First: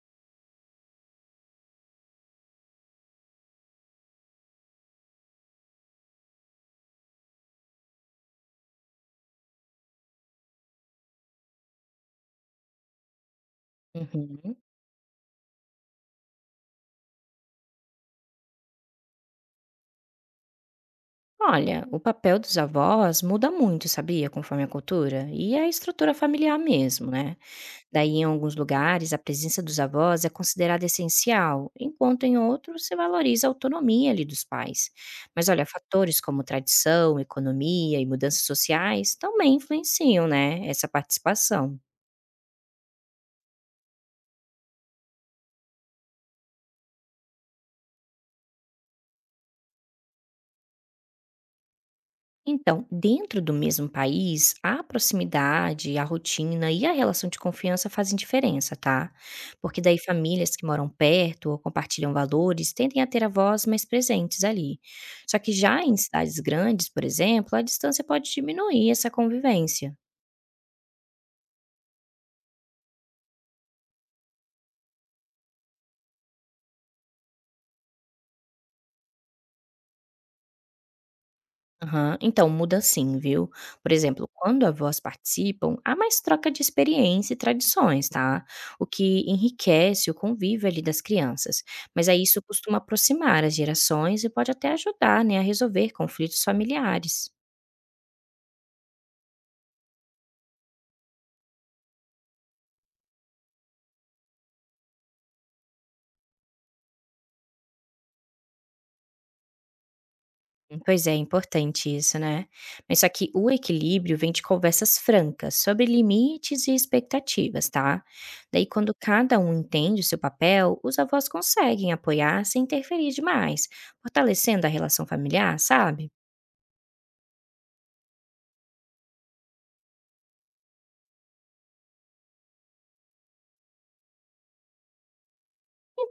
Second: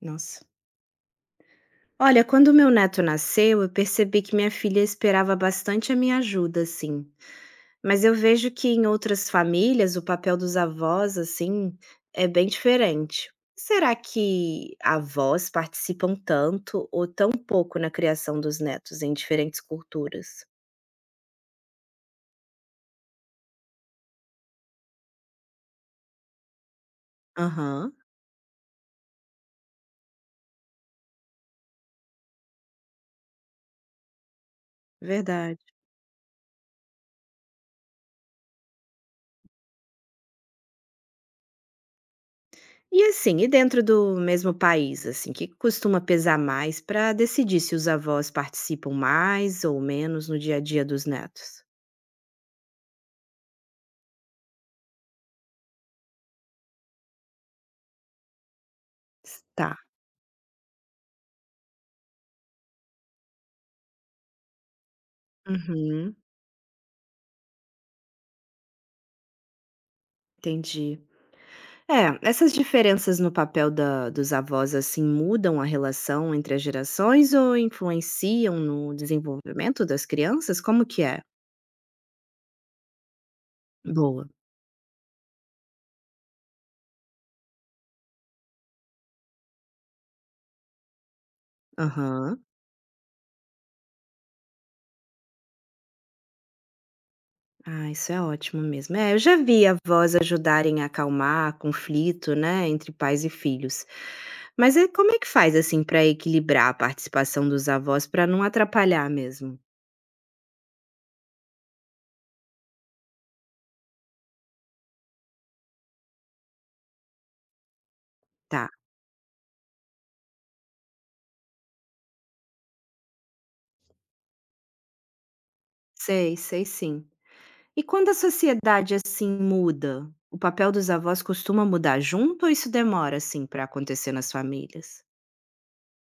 Nossa. Olha, quando meu neto nasceu, eu percebi que minha filha esperava bastante a minha ajuda, assim. Mas eu vejo que em outras famílias o papel dos avós, assim, é bem diferente. Será Uhum. que avós participam tanto ou tão pouco na criação dos netos em diferentes culturas? Olha, o papel dos avós muda muito, sabia? Conforme a cultura e a estrutura familiar mesmo, né? Aham, Daí, em alguns lugares, a presença dos avós é considerada essencial, enquanto em outros se valoriza a autonomia ali dos pais. Mas verdade. olha, fatores como tradição, economia e mudanças sociais também influenciam, né, essa participação. E assim, e dentro do mesmo país, assim, que costuma pesar mais para decidir se os avós participam mais ou menos no dia a dia dos netos? Então, dentro do mesmo país, a proximidade, a rotina e a relação de confiança fazem diferença, tá? Tá. Porque daí famílias que moram perto ou compartilham valores tendem a ter avós mais presentes ali. Só que já em Uhum. cidades grandes, por exemplo, a distância pode diminuir essa convivência. Entendi. É, essas diferenças no papel da dos avós, assim, mudam a relação entre as gerações ou influenciam no desenvolvimento das crianças? Como que é? Aham. Então, muda sim, viu? Por exemplo, Boa. quando avós participam, há mais troca de experiência e tradições, tá? O que enriquece o convívio ali das crianças. Mas aí isso Aham. costuma aproximar as gerações e pode até ajudar, né, a resolver conflitos familiares. Ah, isso é ótimo mesmo. É, eu já vi avós ajudarem a acalmar conflito, né, entre pais e filhos. Mas é como é que faz, assim, para equilibrar a participação dos avós para não atrapalhar mesmo? Pois é, é importante isso, né? Mas só que o equilíbrio vem de conversas francas sobre limites e expectativas, tá? Tá. Daí, quando cada um entende o seu papel, os avós conseguem apoiar sem interferir demais, fortalecendo a relação familiar, sabe? Sei, sei sim. E quando a sociedade, assim, muda, o papel dos avós costuma mudar junto ou isso demora, assim, para acontecer nas famílias?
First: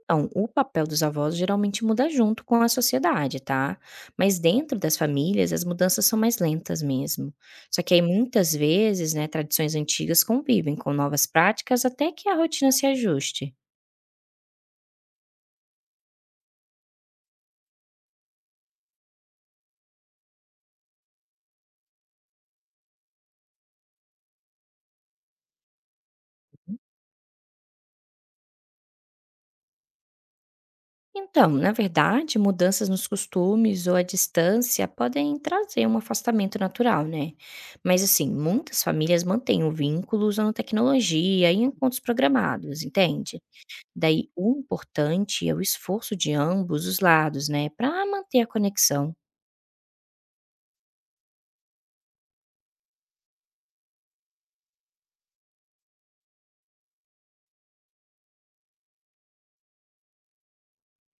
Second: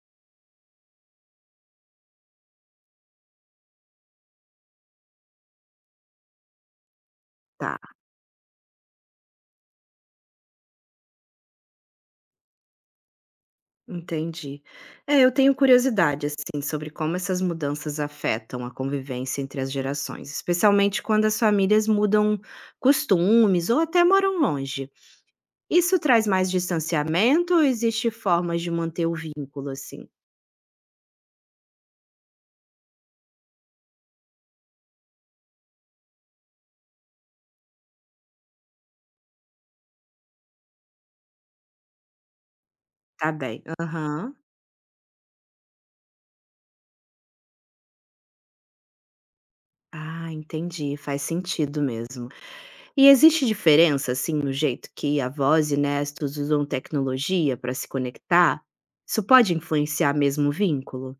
Então, o papel dos avós geralmente muda junto com a sociedade, tá? Mas dentro das famílias, as mudanças são mais lentas mesmo. Tá, Só que aí muitas vezes, né, tradições antigas convivem com novas práticas até que a rotina se ajuste. entendi. É, eu tenho curiosidade, assim, sobre como essas mudanças afetam a convivência entre as gerações, especialmente quando as famílias mudam costumes ou até moram longe. Isso traz mais distanciamento ou existe formas de manter o vínculo, assim? Então, na verdade, mudanças nos costumes ou a distância podem trazer um afastamento natural, né? Mas, assim, muitas famílias mantêm o vínculo usando tecnologia e encontros programados, Tá entende? bem. Daí, Aham. o importante é o esforço de ambos os lados, né, para manter a conexão. Ah, entendi. Faz sentido mesmo. E existe diferença, assim, no jeito que avós e nestos usam tecnologia para se conectar? Isso pode influenciar mesmo o vínculo?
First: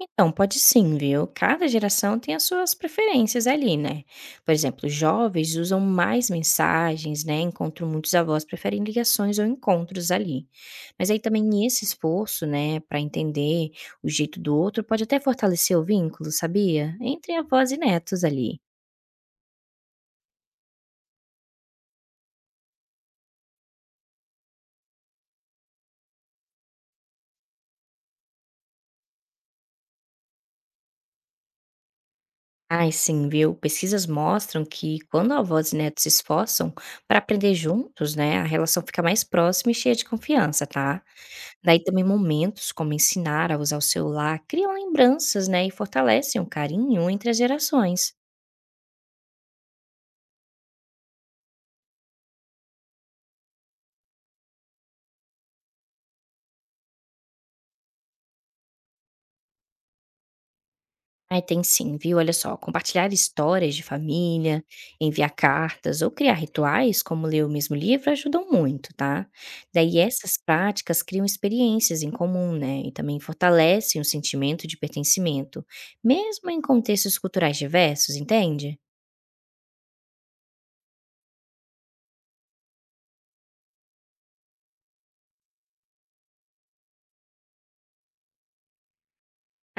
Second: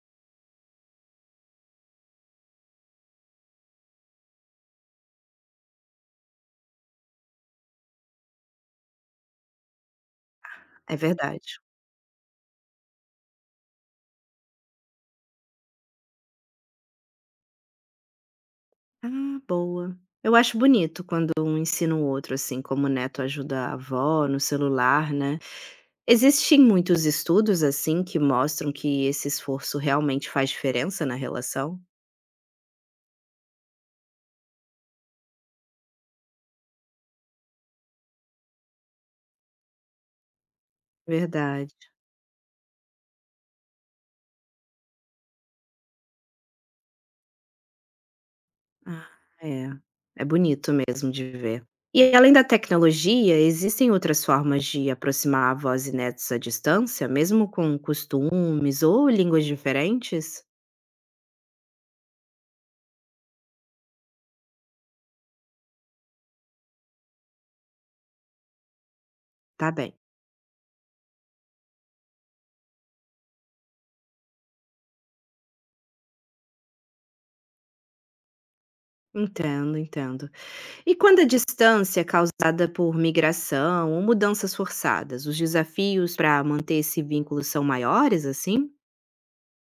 Então, pode sim, viu? Cada geração tem as suas preferências ali, né? Por exemplo, os jovens usam mais mensagens, né? Encontro muitos avós preferem ligações ou encontros ali. É Mas aí verdade. também esse esforço, né, para entender o jeito do outro pode até fortalecer o vínculo, sabia? Entre avós e netos ali. Ah, boa. Eu acho bonito quando um ensina o outro, assim, como o neto ajuda a avó no celular, né? Existem muitos estudos, assim, que mostram que esse esforço realmente faz diferença na relação? Ai, sim, viu? Pesquisas mostram que quando avós e netos se esforçam para aprender juntos, né, a relação fica mais próxima e cheia de confiança, tá? Verdade. Daí também momentos como ensinar a usar o celular criam lembranças, né, e fortalecem o carinho entre as gerações. Ah, é. É bonito mesmo de ver. E além da tecnologia, existem outras formas de aproximar avós e netos à distância, mesmo com costumes ou línguas diferentes? Aí tem sim, viu? Olha só, compartilhar histórias de família, enviar cartas ou criar rituais, como ler o mesmo livro, ajudam muito, tá? Tá bem. Daí essas práticas criam experiências em comum, né? E também fortalecem o sentimento de pertencimento, mesmo em contextos culturais diversos, entende? Entendo, entendo. E quando a distância é causada por migração ou mudanças forçadas, os desafios para manter esse vínculo são maiores, assim?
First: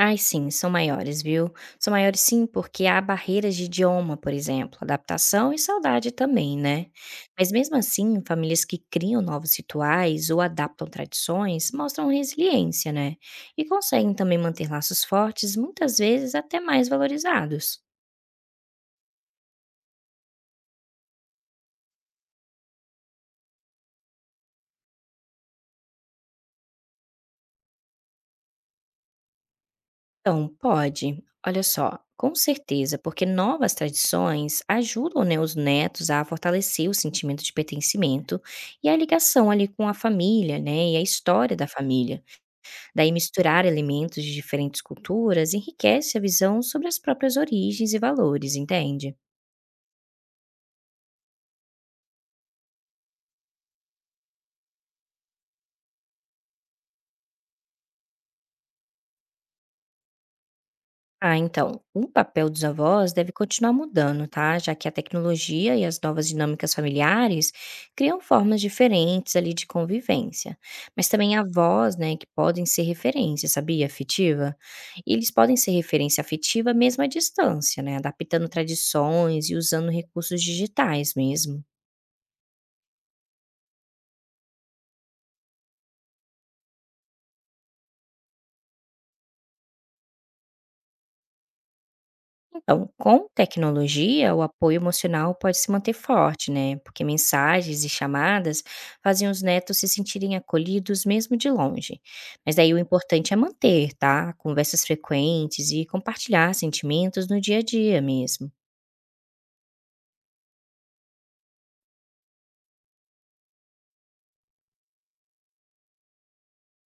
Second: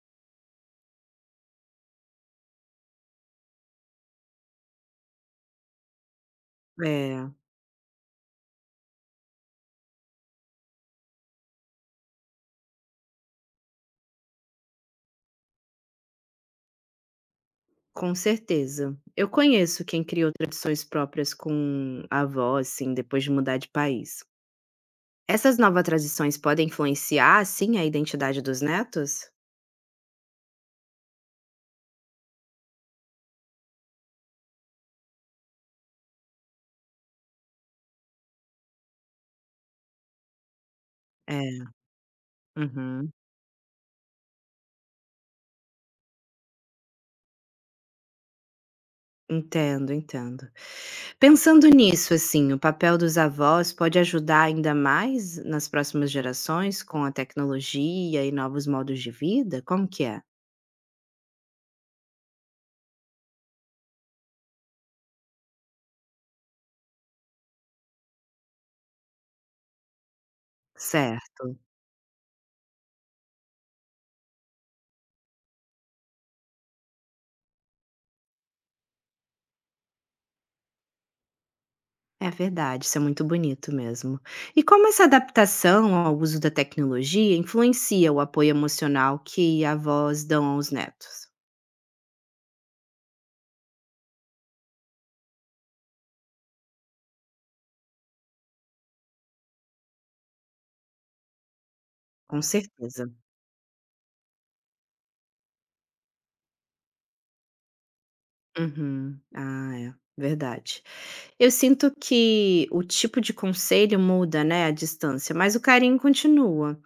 Ai, sim, são maiores, viu? São maiores sim, porque há barreiras de idioma, por exemplo, adaptação e saudade também, né? É, Mas mesmo assim, famílias que criam novos rituais ou adaptam tradições mostram resiliência, né? E conseguem também manter laços fortes, muitas vezes até mais valorizados. com certeza. Eu conheço quem criou tradições próprias com a avó, assim, depois de mudar de país. Essas novas tradições podem influenciar, assim, a identidade dos netos? Então, pode. Olha só, com certeza, porque novas tradições ajudam, né, os netos a fortalecer o sentimento de pertencimento e a ligação ali com a família, né, e a história É, da família. Daí uhum. misturar elementos de diferentes culturas enriquece a visão sobre as próprias origens e valores, entende? Entendo, entendo. Pensando nisso, assim, o papel dos avós pode ajudar ainda mais nas próximas gerações com a tecnologia e novos modos de vida? Como que é? Ah, então, o papel dos avós deve continuar mudando, tá? Já que a tecnologia e as novas dinâmicas familiares criam formas diferentes ali de convivência. Mas também Certo. avós, né, que podem ser referência, sabia? Afetiva. E eles podem ser referência afetiva mesmo à distância, né? Adaptando tradições e usando recursos digitais mesmo. É verdade, isso é muito bonito mesmo. E como essa adaptação ao uso da tecnologia influencia o apoio emocional que avós dão aos netos? Então, com tecnologia, o apoio emocional pode se manter forte, né? Porque mensagens e chamadas fazem os netos se sentirem acolhidos mesmo de longe. Com Mas daí o certeza. importante é manter, tá? Conversas frequentes e compartilhar sentimentos no dia a dia mesmo. Uhum. Ah, é. Verdade. Eu sinto que o tipo de conselho muda, né, a distância, mas o carinho continua.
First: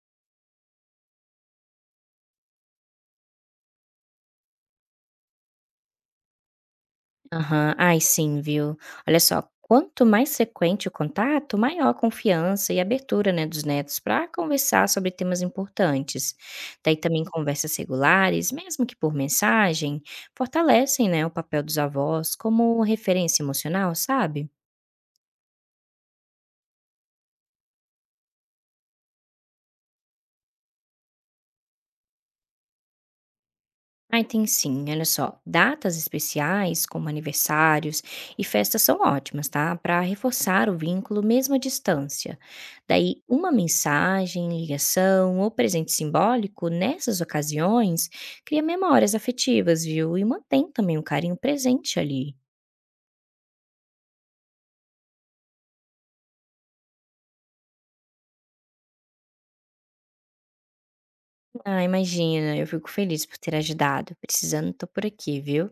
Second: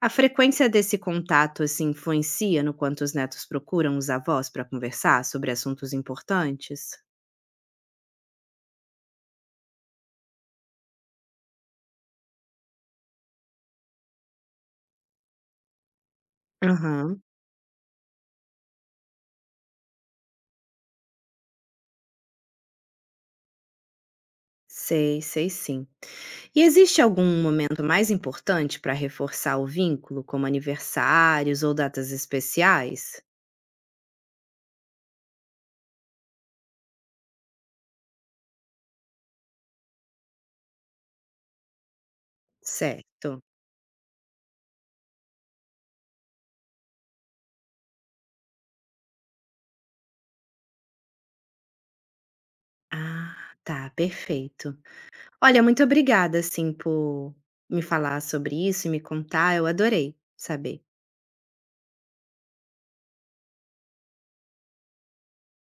A frequência desse contato, assim, influencia no quanto os netos procuram os avós para conversar sobre assuntos importantes? Aham. Ai, sim, viu. Olha só, quanto mais frequente o contato, maior a confiança e abertura, né, dos netos para conversar sobre temas importantes. Daí Aham. também conversas regulares, mesmo que por mensagem, fortalecem, né, o papel dos avós como referência emocional, sabe? Sei, sei sim. E existe algum momento mais importante para reforçar o vínculo, como aniversários ou datas especiais? Ai, tem sim, olha só. Datas especiais, como aniversários e festas, são ótimas, tá? Para reforçar o vínculo mesmo à distância. Daí, Certo. uma mensagem, ligação ou presente simbólico nessas ocasiões cria memórias afetivas, viu? E mantém também o carinho presente ali. Ah, tá, perfeito. Olha, muito obrigada, assim, por me falar sobre isso e me contar, eu adorei saber. Ah, imagina, eu fico feliz por ter ajudado. Precisando, tô por aqui, viu?